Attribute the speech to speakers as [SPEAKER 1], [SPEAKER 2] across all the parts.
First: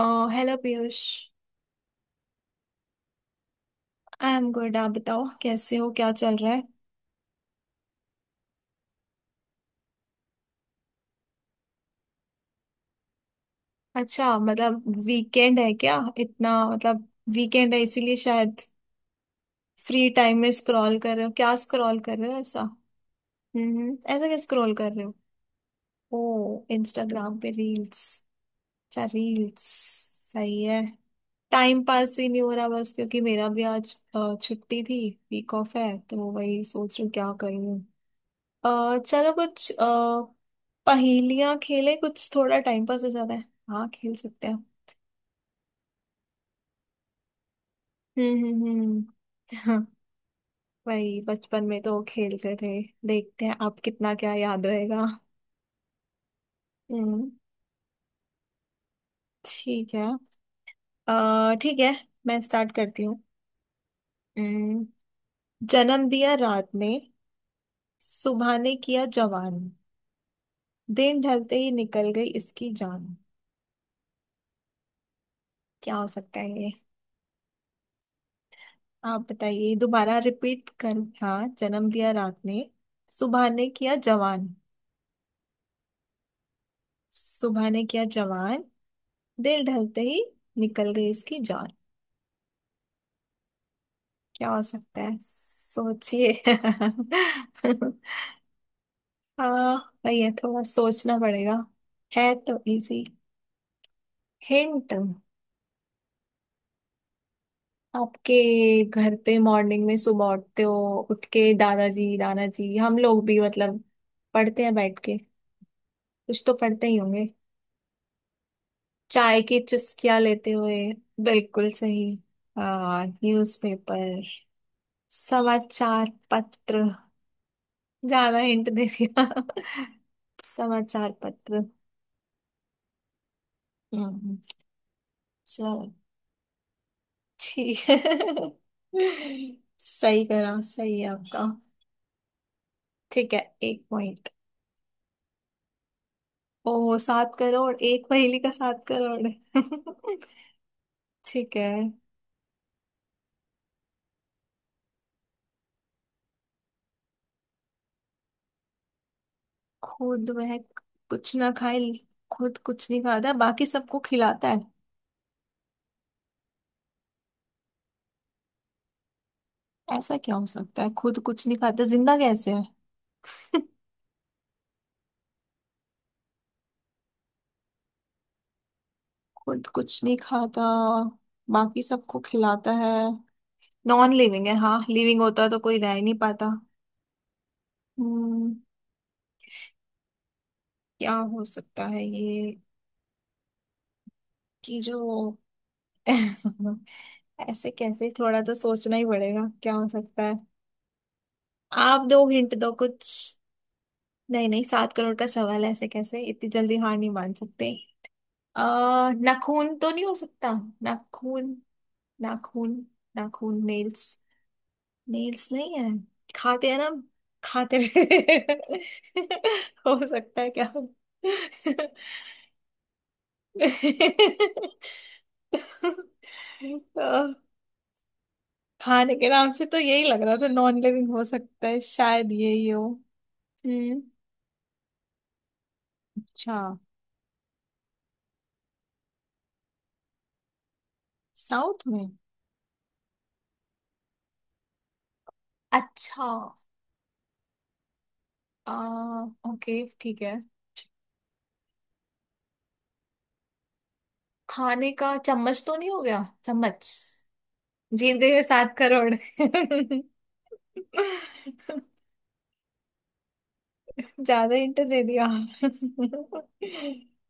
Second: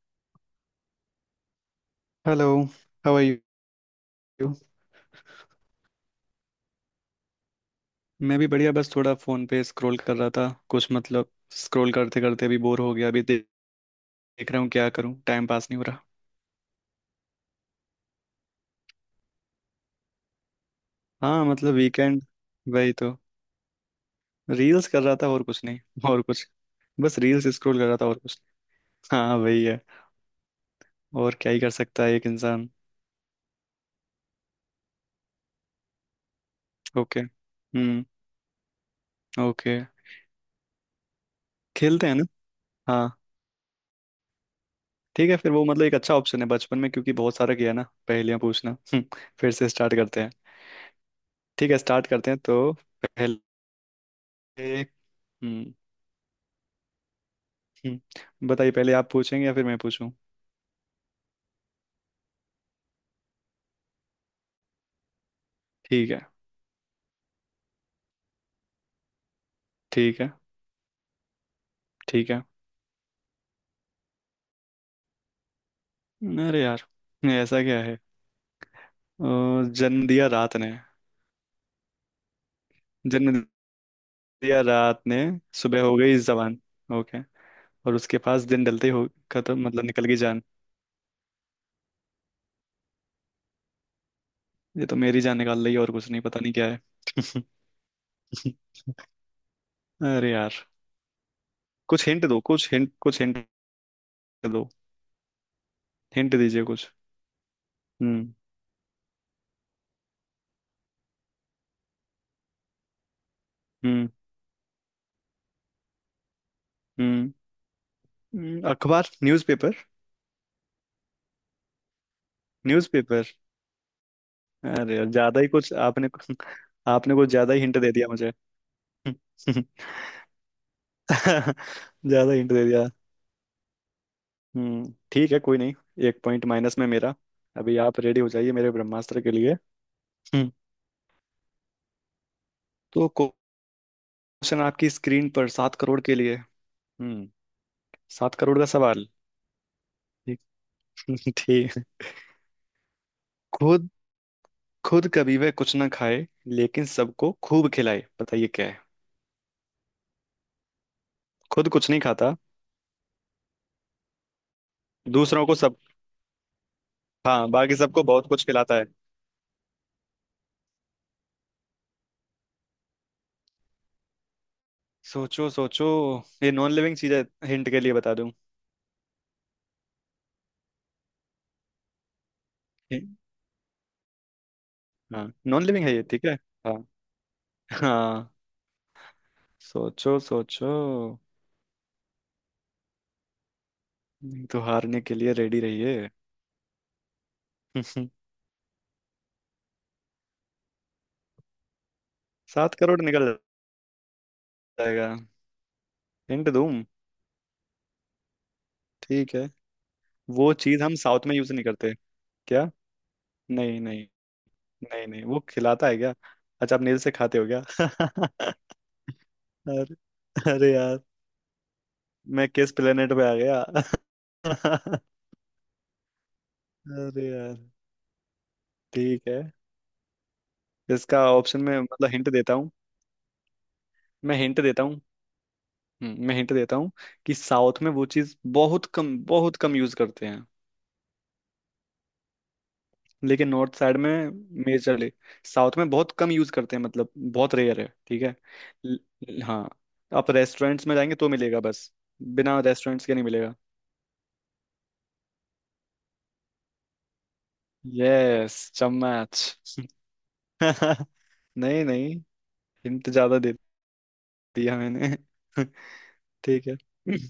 [SPEAKER 1] Uh hello Piyush.
[SPEAKER 2] Hello. How are you.
[SPEAKER 1] I am good. आप बताओ कैसे हो, क्या चल रहा है।
[SPEAKER 2] मैं भी बढ़िया, बस थोड़ा फोन पे स्क्रॉल कर रहा था कुछ मतलब। स्क्रॉल करते करते अभी बोर हो गया, अभी
[SPEAKER 1] अच्छा,
[SPEAKER 2] देख रहा हूँ
[SPEAKER 1] मतलब
[SPEAKER 2] क्या करूँ, टाइम
[SPEAKER 1] वीकेंड
[SPEAKER 2] पास
[SPEAKER 1] है
[SPEAKER 2] नहीं हो
[SPEAKER 1] क्या
[SPEAKER 2] रहा।
[SPEAKER 1] इतना मतलब। वीकेंड है इसीलिए शायद। फ्री टाइम में स्क्रॉल कर रहे हो,
[SPEAKER 2] हाँ
[SPEAKER 1] क्या
[SPEAKER 2] मतलब
[SPEAKER 1] स्क्रॉल कर
[SPEAKER 2] वीकेंड,
[SPEAKER 1] रहे हो ऐसा।
[SPEAKER 2] वही तो।
[SPEAKER 1] हम्म, ऐसा क्या स्क्रॉल
[SPEAKER 2] रील्स
[SPEAKER 1] कर
[SPEAKER 2] कर
[SPEAKER 1] रहे हो।
[SPEAKER 2] रहा था और कुछ नहीं।
[SPEAKER 1] ओ,
[SPEAKER 2] और कुछ बस
[SPEAKER 1] इंस्टाग्राम
[SPEAKER 2] रील्स
[SPEAKER 1] पे
[SPEAKER 2] स्क्रॉल कर रहा
[SPEAKER 1] रील्स।
[SPEAKER 2] था और कुछ
[SPEAKER 1] अच्छा,
[SPEAKER 2] नहीं। हाँ
[SPEAKER 1] रील्स।
[SPEAKER 2] वही है।
[SPEAKER 1] सही है।
[SPEAKER 2] और क्या ही कर
[SPEAKER 1] टाइम
[SPEAKER 2] सकता है
[SPEAKER 1] पास
[SPEAKER 2] एक
[SPEAKER 1] ही नहीं हो रहा
[SPEAKER 2] इंसान।
[SPEAKER 1] बस, क्योंकि मेरा भी आज छुट्टी थी। वीक ऑफ है तो वही सोच रही हूँ
[SPEAKER 2] ओके।
[SPEAKER 1] क्या करूँ।
[SPEAKER 2] हम्म।
[SPEAKER 1] चलो कुछ
[SPEAKER 2] ओके।
[SPEAKER 1] पहेलियां खेले,
[SPEAKER 2] खेलते हैं ना।
[SPEAKER 1] कुछ थोड़ा टाइम
[SPEAKER 2] हाँ।
[SPEAKER 1] पास हो जाता है। हाँ, खेल सकते हैं।
[SPEAKER 2] ठीक है फिर वो मतलब एक अच्छा ऑप्शन है, बचपन में क्योंकि बहुत सारा किया ना पहेलियां
[SPEAKER 1] हम्म।
[SPEAKER 2] पूछना।
[SPEAKER 1] हम्म।
[SPEAKER 2] फिर से
[SPEAKER 1] हम्म।
[SPEAKER 2] स्टार्ट करते हैं।
[SPEAKER 1] भाई बचपन
[SPEAKER 2] ठीक है
[SPEAKER 1] में तो
[SPEAKER 2] स्टार्ट करते हैं
[SPEAKER 1] खेलते
[SPEAKER 2] तो।
[SPEAKER 1] थे। देखते हैं आप कितना क्या याद
[SPEAKER 2] एक।
[SPEAKER 1] रहेगा।
[SPEAKER 2] हम्म।
[SPEAKER 1] हम्म।
[SPEAKER 2] हम्म। बताइए पहले आप पूछेंगे या फिर मैं
[SPEAKER 1] ठीक है।
[SPEAKER 2] पूछूं।
[SPEAKER 1] ठीक है। मैं स्टार्ट करती हूँ। हम्म, जन्म
[SPEAKER 2] ठीक है।
[SPEAKER 1] दिया रात ने। सुबह ने किया जवान।
[SPEAKER 2] ठीक है।
[SPEAKER 1] दिन ढलते ही निकल गई
[SPEAKER 2] ठीक है।
[SPEAKER 1] इसकी जान। क्या हो सकता है।
[SPEAKER 2] अरे यार ऐसा क्या है।
[SPEAKER 1] आप
[SPEAKER 2] अ,
[SPEAKER 1] बताइए
[SPEAKER 2] जन्म
[SPEAKER 1] दोबारा
[SPEAKER 2] दिया रात
[SPEAKER 1] रिपीट
[SPEAKER 2] ने,
[SPEAKER 1] कर। हाँ, जन्म दिया रात ने।
[SPEAKER 2] जन्म
[SPEAKER 1] सुबह ने किया जवान।
[SPEAKER 2] दिया रात ने, सुबह हो गई जवान। ओके।
[SPEAKER 1] सुबह ने
[SPEAKER 2] और
[SPEAKER 1] किया
[SPEAKER 2] उसके पास
[SPEAKER 1] जवान।
[SPEAKER 2] दिन ढलते ही हो
[SPEAKER 1] दिल
[SPEAKER 2] खत्म मतलब
[SPEAKER 1] ढलते
[SPEAKER 2] निकल गई
[SPEAKER 1] ही
[SPEAKER 2] जान।
[SPEAKER 1] निकल गई इसकी जान। क्या हो
[SPEAKER 2] ये तो
[SPEAKER 1] सकता है,
[SPEAKER 2] मेरी जान निकाल रही है और कुछ नहीं, पता
[SPEAKER 1] सोचिए।
[SPEAKER 2] नहीं क्या है।
[SPEAKER 1] हाँ। भैया,
[SPEAKER 2] अरे यार,
[SPEAKER 1] थोड़ा सोचना पड़ेगा।
[SPEAKER 2] कुछ हिंट
[SPEAKER 1] है
[SPEAKER 2] दो
[SPEAKER 1] तो इजी।
[SPEAKER 2] कुछ हिंट दो,
[SPEAKER 1] हिंट।
[SPEAKER 2] हिंट दीजिए कुछ। हम्म।
[SPEAKER 1] आपके घर पे मॉर्निंग में सुबह उठते हो, उठ के दादाजी, नाना जी, हम लोग भी मतलब
[SPEAKER 2] हम्म।
[SPEAKER 1] पढ़ते हैं बैठ के। कुछ तो पढ़ते ही होंगे।
[SPEAKER 2] हम्म। अखबार
[SPEAKER 1] चाय की
[SPEAKER 2] न्यूज़पेपर।
[SPEAKER 1] चुस्कियां लेते हुए। बिल्कुल सही। हाँ,
[SPEAKER 2] न्यूज़पेपर।
[SPEAKER 1] न्यूज़पेपर।
[SPEAKER 2] अरे यार, ज्यादा ही कुछ आपने।
[SPEAKER 1] समाचार पत्र।
[SPEAKER 2] आपने कुछ ज्यादा ही हिंट दे दिया मुझे।
[SPEAKER 1] ज्यादा हिंट दे दिया। समाचार पत्र।
[SPEAKER 2] ज्यादा हिंट दे दिया।
[SPEAKER 1] हम्म।
[SPEAKER 2] ठीक है कोई नहीं।
[SPEAKER 1] चलो
[SPEAKER 2] एक पॉइंट माइनस में मेरा। अभी
[SPEAKER 1] ठीक है।
[SPEAKER 2] आप रेडी हो जाइए मेरे ब्रह्मास्त्र के लिए।
[SPEAKER 1] सही
[SPEAKER 2] हम्म।
[SPEAKER 1] करा, सही है आपका।
[SPEAKER 2] तो
[SPEAKER 1] ठीक है एक पॉइंट।
[SPEAKER 2] क्वेश्चन आपकी स्क्रीन पर 7 करोड़ के लिए।
[SPEAKER 1] ओ,
[SPEAKER 2] हम्म।
[SPEAKER 1] सात करोड़। एक
[SPEAKER 2] सात
[SPEAKER 1] पहेली का
[SPEAKER 2] करोड़ का
[SPEAKER 1] सात
[SPEAKER 2] सवाल।
[SPEAKER 1] करोड़ है।
[SPEAKER 2] ठीक।
[SPEAKER 1] ठीक है।
[SPEAKER 2] ठीक। खुद खुद कभी वह कुछ ना खाए लेकिन सबको खूब खिलाए, बताइए क्या है।
[SPEAKER 1] खुद वह कुछ ना
[SPEAKER 2] खुद कुछ
[SPEAKER 1] खाए।
[SPEAKER 2] नहीं खाता,
[SPEAKER 1] खुद कुछ नहीं खाता, बाकी सबको खिलाता है।
[SPEAKER 2] दूसरों को सब। हाँ बाकी सबको बहुत कुछ खिलाता है।
[SPEAKER 1] ऐसा क्या हो सकता है? खुद कुछ नहीं खाता, जिंदा कैसे है।
[SPEAKER 2] सोचो सोचो, ये नॉन लिविंग चीज है, हिंट के लिए बता दूं।
[SPEAKER 1] खुद कुछ नहीं खाता, बाकी सबको खिलाता है।
[SPEAKER 2] हि-।
[SPEAKER 1] नॉन लिविंग है, हाँ। लिविंग
[SPEAKER 2] हाँ
[SPEAKER 1] होता तो
[SPEAKER 2] नॉन
[SPEAKER 1] कोई
[SPEAKER 2] लिविंग
[SPEAKER 1] रह
[SPEAKER 2] है
[SPEAKER 1] ही
[SPEAKER 2] ये
[SPEAKER 1] नहीं
[SPEAKER 2] ठीक है।
[SPEAKER 1] पाता।
[SPEAKER 2] हाँ। हाँ।
[SPEAKER 1] हम्म।
[SPEAKER 2] सोचो सोचो,
[SPEAKER 1] क्या हो सकता है ये,
[SPEAKER 2] नहीं तो
[SPEAKER 1] कि जो।
[SPEAKER 2] हारने के लिए रेडी रहिए।
[SPEAKER 1] ऐसे कैसे, थोड़ा तो सोचना ही पड़ेगा। क्या हो सकता है। आप दो हिंट दो
[SPEAKER 2] 7 करोड़ निकल
[SPEAKER 1] कुछ। नहीं नहीं, सात
[SPEAKER 2] जाएगा।
[SPEAKER 1] करोड़ का सवाल है, ऐसे कैसे इतनी
[SPEAKER 2] हिंट
[SPEAKER 1] जल्दी
[SPEAKER 2] दूं?
[SPEAKER 1] हार नहीं मान सकते। अ
[SPEAKER 2] ठीक है।
[SPEAKER 1] नाखून तो नहीं हो
[SPEAKER 2] वो
[SPEAKER 1] सकता।
[SPEAKER 2] चीज हम साउथ में यूज
[SPEAKER 1] नाखून,
[SPEAKER 2] नहीं करते। क्या?
[SPEAKER 1] नाखून, नाखून।
[SPEAKER 2] नहीं
[SPEAKER 1] नेल्स।
[SPEAKER 2] नहीं। नहीं नहीं वो
[SPEAKER 1] नेल्स नहीं
[SPEAKER 2] खिलाता
[SPEAKER 1] है।
[SPEAKER 2] है क्या।
[SPEAKER 1] खाते
[SPEAKER 2] अच्छा
[SPEAKER 1] हैं
[SPEAKER 2] आप
[SPEAKER 1] ना
[SPEAKER 2] नील
[SPEAKER 1] हम।
[SPEAKER 2] से खाते हो क्या।
[SPEAKER 1] खाते हुए।
[SPEAKER 2] अरे।
[SPEAKER 1] हो सकता है
[SPEAKER 2] अरे
[SPEAKER 1] क्या?
[SPEAKER 2] यार मैं किस प्लेनेट पे आ गया।
[SPEAKER 1] तो
[SPEAKER 2] अरे यार।
[SPEAKER 1] खाने
[SPEAKER 2] ठीक
[SPEAKER 1] के
[SPEAKER 2] है
[SPEAKER 1] नाम से तो यही लग रहा था, नॉन लिविंग
[SPEAKER 2] इसका
[SPEAKER 1] हो
[SPEAKER 2] ऑप्शन
[SPEAKER 1] सकता
[SPEAKER 2] में
[SPEAKER 1] है,
[SPEAKER 2] मतलब हिंट
[SPEAKER 1] शायद
[SPEAKER 2] देता
[SPEAKER 1] यही
[SPEAKER 2] हूँ।
[SPEAKER 1] हो। हम्म।
[SPEAKER 2] मैं हिंट देता हूँ। मैं हिंट
[SPEAKER 1] अच्छा।
[SPEAKER 2] देता हूँ कि साउथ में वो चीज़ बहुत कम यूज करते हैं
[SPEAKER 1] साउथ में।
[SPEAKER 2] लेकिन नॉर्थ साइड में मेजरली। साउथ में बहुत
[SPEAKER 1] अच्छा।
[SPEAKER 2] कम यूज करते हैं मतलब बहुत रेयर है ठीक है।
[SPEAKER 1] आ,
[SPEAKER 2] ल- हाँ
[SPEAKER 1] ओके, ठीक
[SPEAKER 2] आप
[SPEAKER 1] है।
[SPEAKER 2] रेस्टोरेंट्स में जाएंगे तो मिलेगा बस, बिना रेस्टोरेंट्स के नहीं मिलेगा।
[SPEAKER 1] खाने का चम्मच तो नहीं, हो गया चम्मच। जीत गई मैं
[SPEAKER 2] यस
[SPEAKER 1] सात करोड़।
[SPEAKER 2] चम्मच। नहीं नहीं, हिंट ज्यादा दे
[SPEAKER 1] ज्यादा
[SPEAKER 2] दिया
[SPEAKER 1] हिंट दे
[SPEAKER 2] मैंने।
[SPEAKER 1] दिया।
[SPEAKER 2] ठीक है।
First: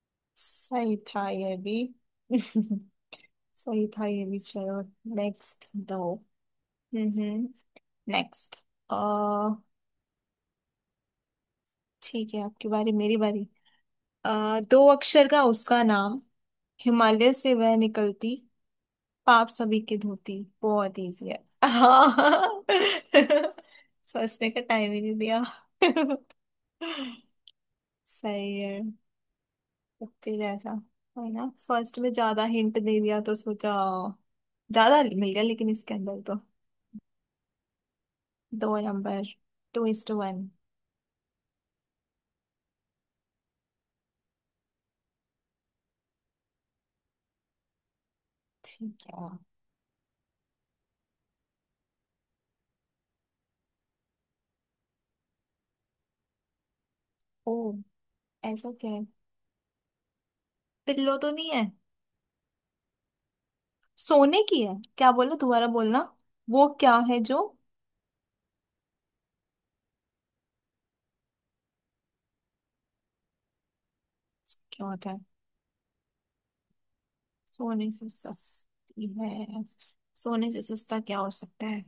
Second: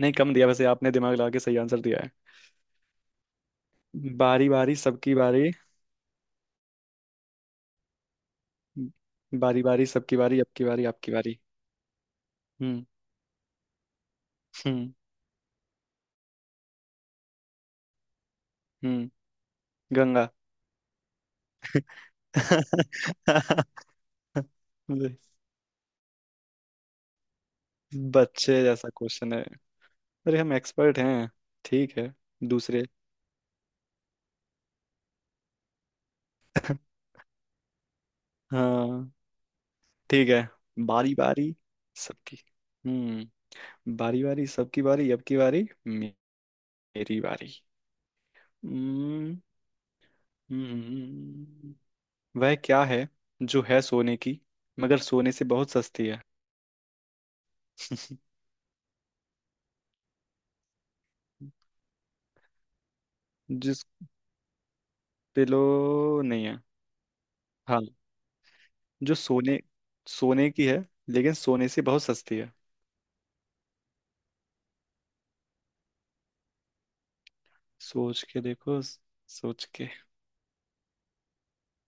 [SPEAKER 2] नहीं कम दिया, वैसे आपने
[SPEAKER 1] सही
[SPEAKER 2] दिमाग
[SPEAKER 1] था
[SPEAKER 2] लगा के
[SPEAKER 1] ये
[SPEAKER 2] सही
[SPEAKER 1] भी।
[SPEAKER 2] आंसर दिया।
[SPEAKER 1] सही था ये भी,
[SPEAKER 2] बारी बारी
[SPEAKER 1] चलो।
[SPEAKER 2] सबकी बारी।
[SPEAKER 1] नेक्स्ट दो। हम्म। नेक्स्ट। अ
[SPEAKER 2] बारी बारी सबकी बारी अबकी बारी आपकी बारी।
[SPEAKER 1] ठीक है। आपकी
[SPEAKER 2] हम्म।
[SPEAKER 1] बारी, मेरी बारी। दो
[SPEAKER 2] हम्म।
[SPEAKER 1] अक्षर का उसका नाम। हिमालय से वह निकलती।
[SPEAKER 2] हम्म।
[SPEAKER 1] पाप सभी के
[SPEAKER 2] गंगा।
[SPEAKER 1] धोती। बहुत इजी है। हाँ। सोचने का टाइम ही नहीं दिया। सही
[SPEAKER 2] बच्चे
[SPEAKER 1] है।
[SPEAKER 2] जैसा क्वेश्चन है,
[SPEAKER 1] कुत्ते
[SPEAKER 2] अरे हम
[SPEAKER 1] जैसा।
[SPEAKER 2] एक्सपर्ट हैं।
[SPEAKER 1] है ना,
[SPEAKER 2] ठीक
[SPEAKER 1] फर्स्ट में
[SPEAKER 2] है
[SPEAKER 1] ज्यादा हिंट
[SPEAKER 2] दूसरे।
[SPEAKER 1] दे दिया तो सोचा ज्यादा मिल गया, लेकिन इसके अंदर तो। दो
[SPEAKER 2] हाँ।
[SPEAKER 1] नंबर। टू इज टू
[SPEAKER 2] ठीक है।
[SPEAKER 1] वन।
[SPEAKER 2] बारी बारी सबकी। हम्म। बारी बारी सबकी बारी अब की बारी मेरी बारी।
[SPEAKER 1] ठीक है।
[SPEAKER 2] हम्म। हम्म। वह क्या है जो है सोने की मगर सोने से बहुत सस्ती है।
[SPEAKER 1] ओ, ऐसा क्या है? पिल्लो तो नहीं है।
[SPEAKER 2] जिस,
[SPEAKER 1] सोने की है? क्या बोला,
[SPEAKER 2] पिलो
[SPEAKER 1] दोबारा बोलना।
[SPEAKER 2] नहीं है।
[SPEAKER 1] वो क्या है जो।
[SPEAKER 2] हाँ, जो सोने, सोने की है लेकिन सोने से बहुत सस्ती है।
[SPEAKER 1] क्या होता है? सोने से
[SPEAKER 2] सोच के देखो
[SPEAKER 1] सस्ती है।
[SPEAKER 2] सोच के।
[SPEAKER 1] सोने से सस्ता क्या हो सकता है?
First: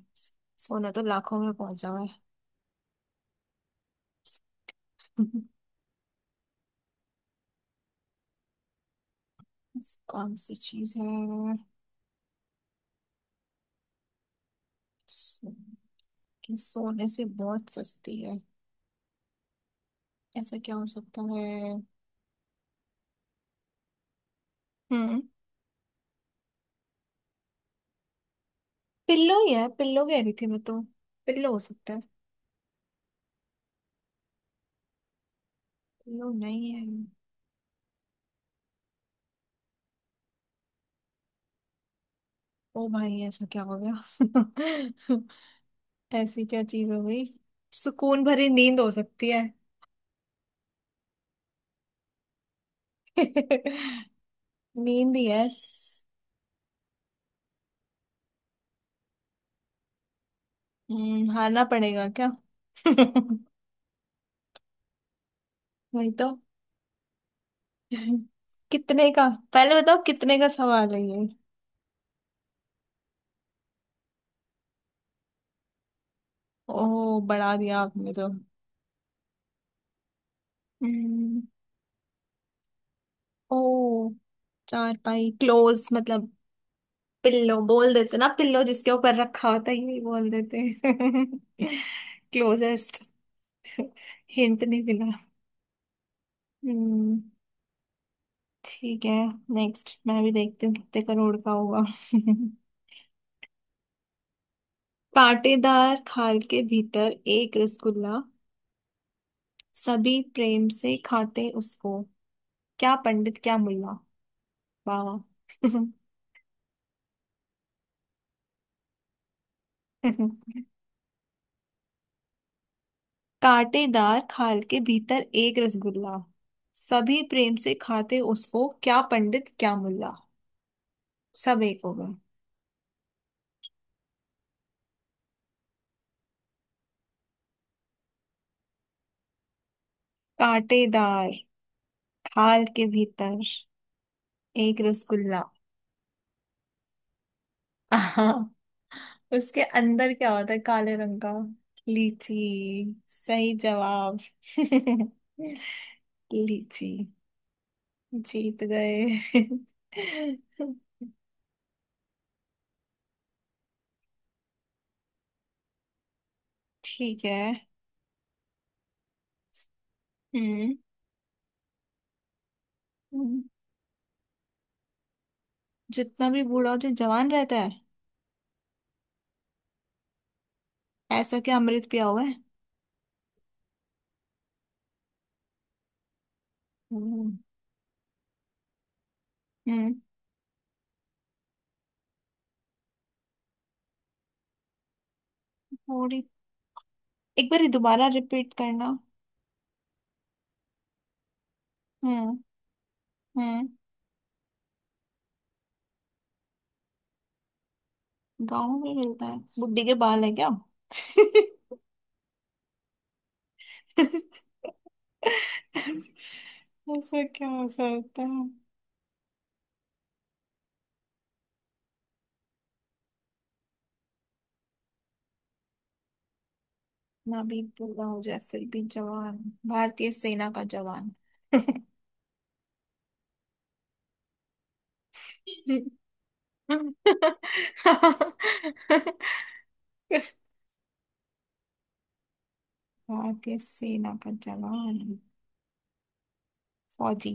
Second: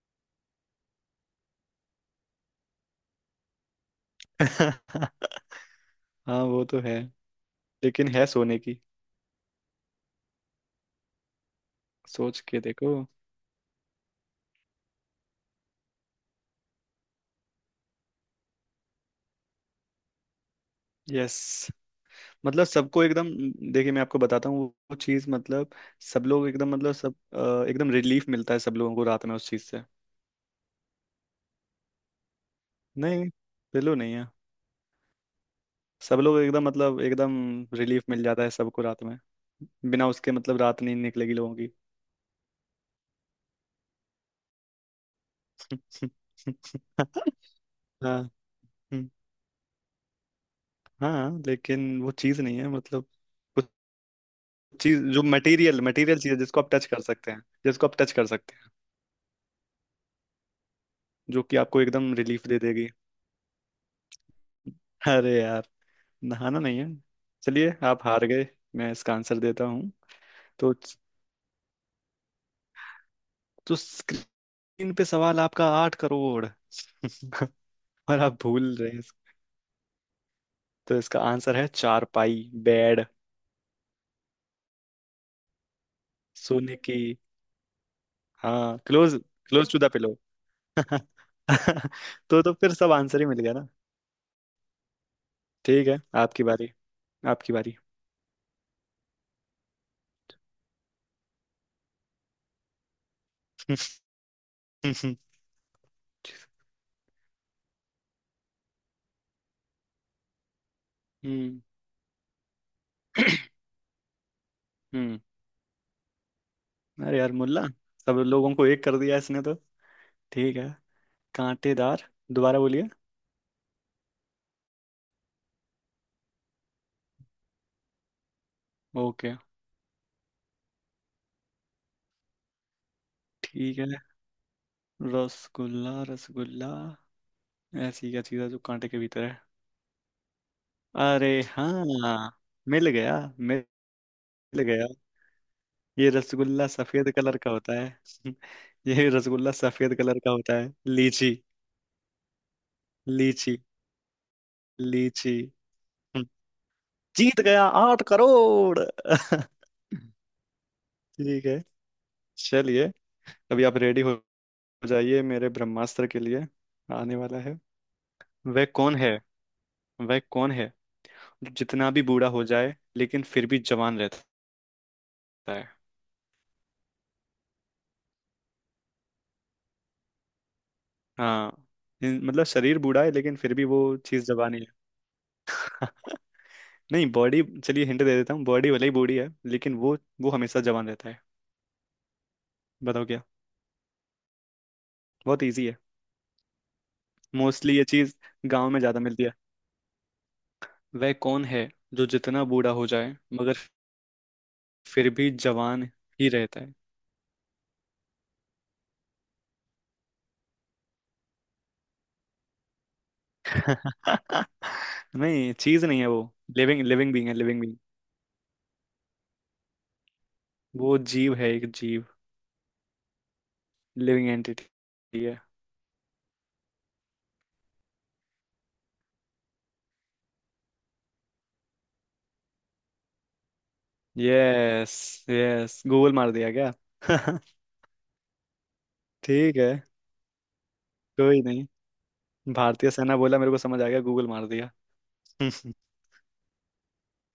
[SPEAKER 1] सोना तो लाखों में पहुंचा हुआ है।
[SPEAKER 2] हाँ वो तो है लेकिन है सोने की।
[SPEAKER 1] कौन सी चीज है?
[SPEAKER 2] सोच के देखो।
[SPEAKER 1] सो- कि सोने से बहुत सस्ती है। ऐसा क्या हो सकता
[SPEAKER 2] यस
[SPEAKER 1] है?
[SPEAKER 2] मतलब सबको एकदम, देखिए मैं आपको बताता हूँ वो
[SPEAKER 1] हम्म
[SPEAKER 2] चीज़ मतलब सब लोग एकदम मतलब सब एकदम रिलीफ मिलता है सब लोगों को रात में
[SPEAKER 1] पिल्लो
[SPEAKER 2] उस
[SPEAKER 1] ही
[SPEAKER 2] चीज़
[SPEAKER 1] है,
[SPEAKER 2] से।
[SPEAKER 1] पिल्लो कह रही थी मैं तो। पिल्लो हो सकता है।
[SPEAKER 2] नहीं पिलो नहीं है। सब
[SPEAKER 1] पिल्लो
[SPEAKER 2] लोग
[SPEAKER 1] नहीं
[SPEAKER 2] एकदम
[SPEAKER 1] है।
[SPEAKER 2] मतलब एकदम रिलीफ मिल जाता है सबको रात में, बिना उसके मतलब रात नहीं निकलेगी लोगों।
[SPEAKER 1] ओ भाई, ऐसा क्या हो गया? ऐसी क्या चीज हो गई?
[SPEAKER 2] हाँ।
[SPEAKER 1] सुकून भरी नींद हो
[SPEAKER 2] हम्म,
[SPEAKER 1] सकती है।
[SPEAKER 2] हाँ लेकिन वो चीज नहीं है मतलब कुछ चीज
[SPEAKER 1] नींद
[SPEAKER 2] जो
[SPEAKER 1] ही है।
[SPEAKER 2] मटेरियल मटेरियल चीज है जिसको आप टच कर सकते हैं, जिसको आप टच कर सकते हैं, जो कि
[SPEAKER 1] हारना
[SPEAKER 2] आपको
[SPEAKER 1] पड़ेगा
[SPEAKER 2] एकदम
[SPEAKER 1] क्या?
[SPEAKER 2] रिलीफ दे देगी। अरे यार,
[SPEAKER 1] वही तो।
[SPEAKER 2] नहाना नहीं है। चलिए आप हार गए, मैं
[SPEAKER 1] कितने
[SPEAKER 2] इसका
[SPEAKER 1] का
[SPEAKER 2] आंसर देता
[SPEAKER 1] पहले
[SPEAKER 2] हूँ।
[SPEAKER 1] बताओ, कितने का
[SPEAKER 2] तो
[SPEAKER 1] सवाल है ये?
[SPEAKER 2] तो स्क्रीन पे सवाल आपका 8 करोड़।
[SPEAKER 1] ओ, बढ़ा दिया आपने
[SPEAKER 2] और
[SPEAKER 1] तो।
[SPEAKER 2] आप भूल रहे हैं। तो इसका
[SPEAKER 1] हम्म,
[SPEAKER 2] आंसर है चारपाई बेड,
[SPEAKER 1] ओ, चार पाई क्लोज मतलब।
[SPEAKER 2] सोने की।
[SPEAKER 1] पिल्लो बोल देते ना, पिल्लो
[SPEAKER 2] हाँ
[SPEAKER 1] जिसके
[SPEAKER 2] क्लोज,
[SPEAKER 1] ऊपर रखा होता
[SPEAKER 2] क्लोज
[SPEAKER 1] है
[SPEAKER 2] टू द
[SPEAKER 1] यही
[SPEAKER 2] पिलो।
[SPEAKER 1] बोल देते हैं।
[SPEAKER 2] तो फिर सब
[SPEAKER 1] क्लोजेस्ट।
[SPEAKER 2] आंसर ही मिल गया ना।
[SPEAKER 1] हिंट नहीं मिला।
[SPEAKER 2] ठीक है आपकी बारी।
[SPEAKER 1] हम्म।
[SPEAKER 2] आपकी बारी।
[SPEAKER 1] ठीक है। नेक्स्ट, मैं भी देखती हूँ कितने करोड़ का होगा। कांटेदार खाल के भीतर एक रसगुल्ला। सभी प्रेम से खाते
[SPEAKER 2] हम्म।
[SPEAKER 1] उसको, क्या पंडित क्या मुल्ला। वाह
[SPEAKER 2] हम्म।
[SPEAKER 1] वाह।
[SPEAKER 2] अरे यार मुल्ला, सब लोगों को एक कर दिया इसने तो। ठीक है। कांटेदार, दोबारा बोलिए।
[SPEAKER 1] कांटेदार खाल के भीतर एक रसगुल्ला। सभी प्रेम से खाते उसको, क्या
[SPEAKER 2] ओके।
[SPEAKER 1] पंडित क्या मुल्ला। सब एक होगा।
[SPEAKER 2] ठीक है। रसगुल्ला रसगुल्ला, ऐसी क्या चीज़ है जो कांटे के भीतर है। अरे
[SPEAKER 1] कांटेदार
[SPEAKER 2] हाँ
[SPEAKER 1] खाल के
[SPEAKER 2] मिल गया
[SPEAKER 1] भीतर
[SPEAKER 2] मिल
[SPEAKER 1] एक
[SPEAKER 2] गया।
[SPEAKER 1] रसगुल्ला।
[SPEAKER 2] ये रसगुल्ला सफेद कलर का होता
[SPEAKER 1] आहा।
[SPEAKER 2] है। ये रसगुल्ला
[SPEAKER 1] उसके
[SPEAKER 2] सफेद
[SPEAKER 1] अंदर
[SPEAKER 2] कलर
[SPEAKER 1] क्या
[SPEAKER 2] का
[SPEAKER 1] होता है,
[SPEAKER 2] होता है,
[SPEAKER 1] काले रंग का।
[SPEAKER 2] लीची।
[SPEAKER 1] लीची। सही
[SPEAKER 2] लीची।
[SPEAKER 1] जवाब।
[SPEAKER 2] लीची।
[SPEAKER 1] लीची।
[SPEAKER 2] जीत गया आठ
[SPEAKER 1] जीत
[SPEAKER 2] करोड़
[SPEAKER 1] गए।
[SPEAKER 2] ठीक है। चलिए। अभी आप रेडी हो जाइए मेरे ब्रह्मास्त्र के लिए। आने
[SPEAKER 1] ठीक
[SPEAKER 2] वाला
[SPEAKER 1] है।
[SPEAKER 2] है। वह कौन है? वह कौन है
[SPEAKER 1] हम्म।
[SPEAKER 2] जो जितना भी बूढ़ा हो जाए लेकिन
[SPEAKER 1] हम्म।
[SPEAKER 2] फिर भी जवान रहता है।
[SPEAKER 1] जितना भी बूढ़ा हो, जो जवान रहता है। ऐसा क्या,
[SPEAKER 2] हाँ
[SPEAKER 1] अमृत पिया हुआ है?
[SPEAKER 2] मतलब शरीर बूढ़ा है लेकिन फिर भी वो चीज जवान ही है। नहीं
[SPEAKER 1] हम्म।
[SPEAKER 2] बॉडी, चलिए हिंट दे देता हूँ, बॉडी भले ही बूढ़ी है लेकिन
[SPEAKER 1] हम्म,
[SPEAKER 2] वो हमेशा जवान रहता है। बताओ क्या। बहुत इजी है।
[SPEAKER 1] थोड़ी। एक बार
[SPEAKER 2] मोस्टली ये
[SPEAKER 1] दोबारा
[SPEAKER 2] चीज
[SPEAKER 1] रिपीट
[SPEAKER 2] गांव में
[SPEAKER 1] करना।
[SPEAKER 2] ज्यादा मिलती है। वह कौन है जो
[SPEAKER 1] हम्म।
[SPEAKER 2] जितना बूढ़ा हो जाए मगर
[SPEAKER 1] हम्म।
[SPEAKER 2] फिर भी जवान ही रहता है।
[SPEAKER 1] गाँव में मिलता है, बुड्ढी के बाल है क्या?
[SPEAKER 2] नहीं चीज नहीं है वो। लिविंग, लिविंग
[SPEAKER 1] ऐसा
[SPEAKER 2] बीइंग है,
[SPEAKER 1] क्या
[SPEAKER 2] लिविंग
[SPEAKER 1] हो
[SPEAKER 2] बीइंग।
[SPEAKER 1] सकता है?
[SPEAKER 2] वो जीव है एक जीव, लिविंग एंटिटी है।
[SPEAKER 1] ना भी बूढ़ा हो जाए फिर भी जवान। भारतीय सेना का जवान।
[SPEAKER 2] यस। यस गूगल मार दिया क्या। ठीक है कोई नहीं, भारतीय सेना बोला मेरे
[SPEAKER 1] भारतीय
[SPEAKER 2] को समझ आ गया
[SPEAKER 1] सेना
[SPEAKER 2] गूगल
[SPEAKER 1] का
[SPEAKER 2] मार दिया।
[SPEAKER 1] जवान। फौजी।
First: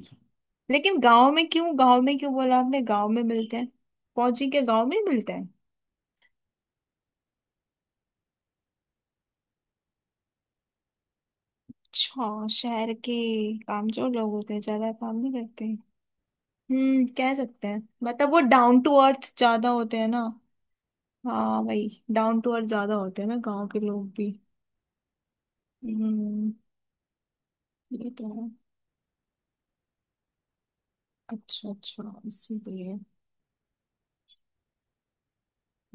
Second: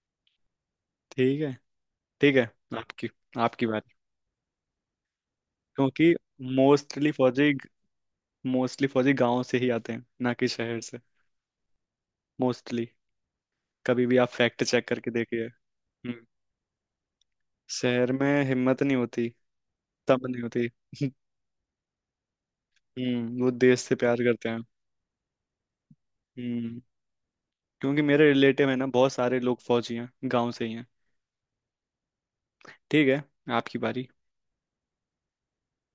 [SPEAKER 1] लेकिन गांव
[SPEAKER 2] ठीक
[SPEAKER 1] में
[SPEAKER 2] है
[SPEAKER 1] क्यों, गांव में क्यों
[SPEAKER 2] ठीक है,
[SPEAKER 1] बोला आपने, गांव
[SPEAKER 2] आपकी
[SPEAKER 1] में मिलते
[SPEAKER 2] आपकी
[SPEAKER 1] हैं?
[SPEAKER 2] बात।
[SPEAKER 1] फौजी के गांव में ही मिलते हैं?
[SPEAKER 2] क्योंकि मोस्टली फौजी, मोस्टली फौजी गांव से ही आते हैं ना कि शहर से।
[SPEAKER 1] अच्छा,
[SPEAKER 2] मोस्टली,
[SPEAKER 1] शहर के
[SPEAKER 2] कभी
[SPEAKER 1] कामचोर
[SPEAKER 2] भी आप
[SPEAKER 1] लोग होते हैं,
[SPEAKER 2] फैक्ट चेक
[SPEAKER 1] ज्यादा
[SPEAKER 2] करके
[SPEAKER 1] काम नहीं
[SPEAKER 2] देखिए।
[SPEAKER 1] करते।
[SPEAKER 2] हम्म।
[SPEAKER 1] हम्म, कह सकते हैं
[SPEAKER 2] शहर
[SPEAKER 1] मतलब वो
[SPEAKER 2] में
[SPEAKER 1] डाउन
[SPEAKER 2] हिम्मत
[SPEAKER 1] टू
[SPEAKER 2] नहीं होती,
[SPEAKER 1] अर्थ ज्यादा होते हैं ना।
[SPEAKER 2] समझ नहीं होती।
[SPEAKER 1] हाँ, वही डाउन टू अर्थ ज्यादा होते हैं ना,
[SPEAKER 2] वो
[SPEAKER 1] गांव के
[SPEAKER 2] देश से
[SPEAKER 1] लोग
[SPEAKER 2] प्यार
[SPEAKER 1] भी।
[SPEAKER 2] करते हैं।
[SPEAKER 1] हम्म,
[SPEAKER 2] हम्म। क्योंकि
[SPEAKER 1] ये तो
[SPEAKER 2] मेरे
[SPEAKER 1] है।
[SPEAKER 2] रिलेटिव है ना, बहुत सारे लोग फौजी हैं गांव से ही हैं।
[SPEAKER 1] अच्छा अच्छा, इसीलिए।
[SPEAKER 2] ठीक है आपकी बारी।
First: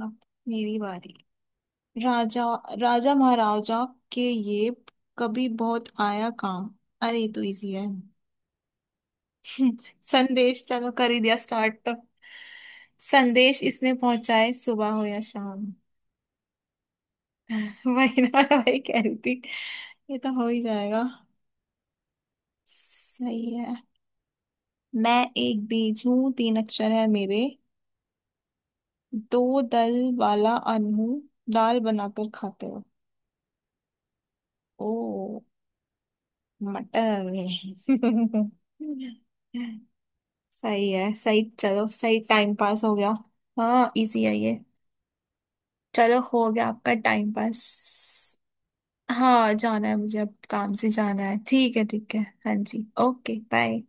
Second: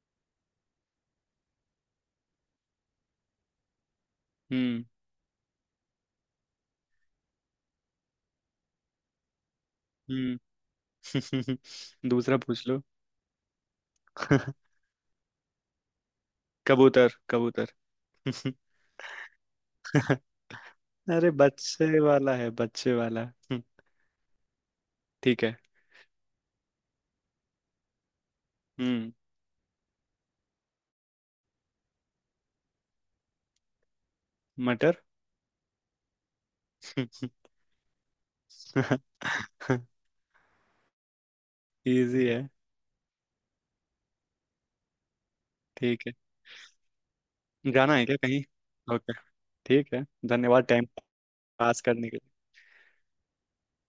[SPEAKER 1] अब मेरी बारी। राजा, राजा महाराजा के ये
[SPEAKER 2] हम्म।
[SPEAKER 1] कभी बहुत आया काम। अरे, ये तो इजी है।
[SPEAKER 2] हम्म।
[SPEAKER 1] संदेश, चलो कर ही दिया स्टार्ट तो।
[SPEAKER 2] दूसरा पूछ लो।
[SPEAKER 1] संदेश इसने पहुंचाए सुबह हो या शाम।
[SPEAKER 2] कबूतर कबूतर।
[SPEAKER 1] वही ना, वही कह रही थी। ये तो हो ही जाएगा।
[SPEAKER 2] अरे बच्चे वाला है बच्चे वाला।
[SPEAKER 1] सही है। मैं
[SPEAKER 2] ठीक है।
[SPEAKER 1] एक बीज हूँ, तीन अक्षर है मेरे।
[SPEAKER 2] हम्म।
[SPEAKER 1] दो दल वाला अन्न हूँ। दाल बनाकर खाते हो।
[SPEAKER 2] मटर।
[SPEAKER 1] ओ, मटर। सही है सही, चलो सही,
[SPEAKER 2] इजी है।
[SPEAKER 1] टाइम पास हो गया। हाँ, इजी है ये।
[SPEAKER 2] ठीक है।
[SPEAKER 1] चलो, हो गया आपका टाइम पास।
[SPEAKER 2] गाना है क्या कहीं। ओके
[SPEAKER 1] हाँ, जाना
[SPEAKER 2] ठीक
[SPEAKER 1] है
[SPEAKER 2] है।
[SPEAKER 1] मुझे, अब
[SPEAKER 2] धन्यवाद
[SPEAKER 1] काम
[SPEAKER 2] टाइम
[SPEAKER 1] से जाना है। ठीक
[SPEAKER 2] पास
[SPEAKER 1] है,
[SPEAKER 2] करने
[SPEAKER 1] ठीक
[SPEAKER 2] के
[SPEAKER 1] है।
[SPEAKER 2] लिए।
[SPEAKER 1] हाँ जी, ओके, बाय।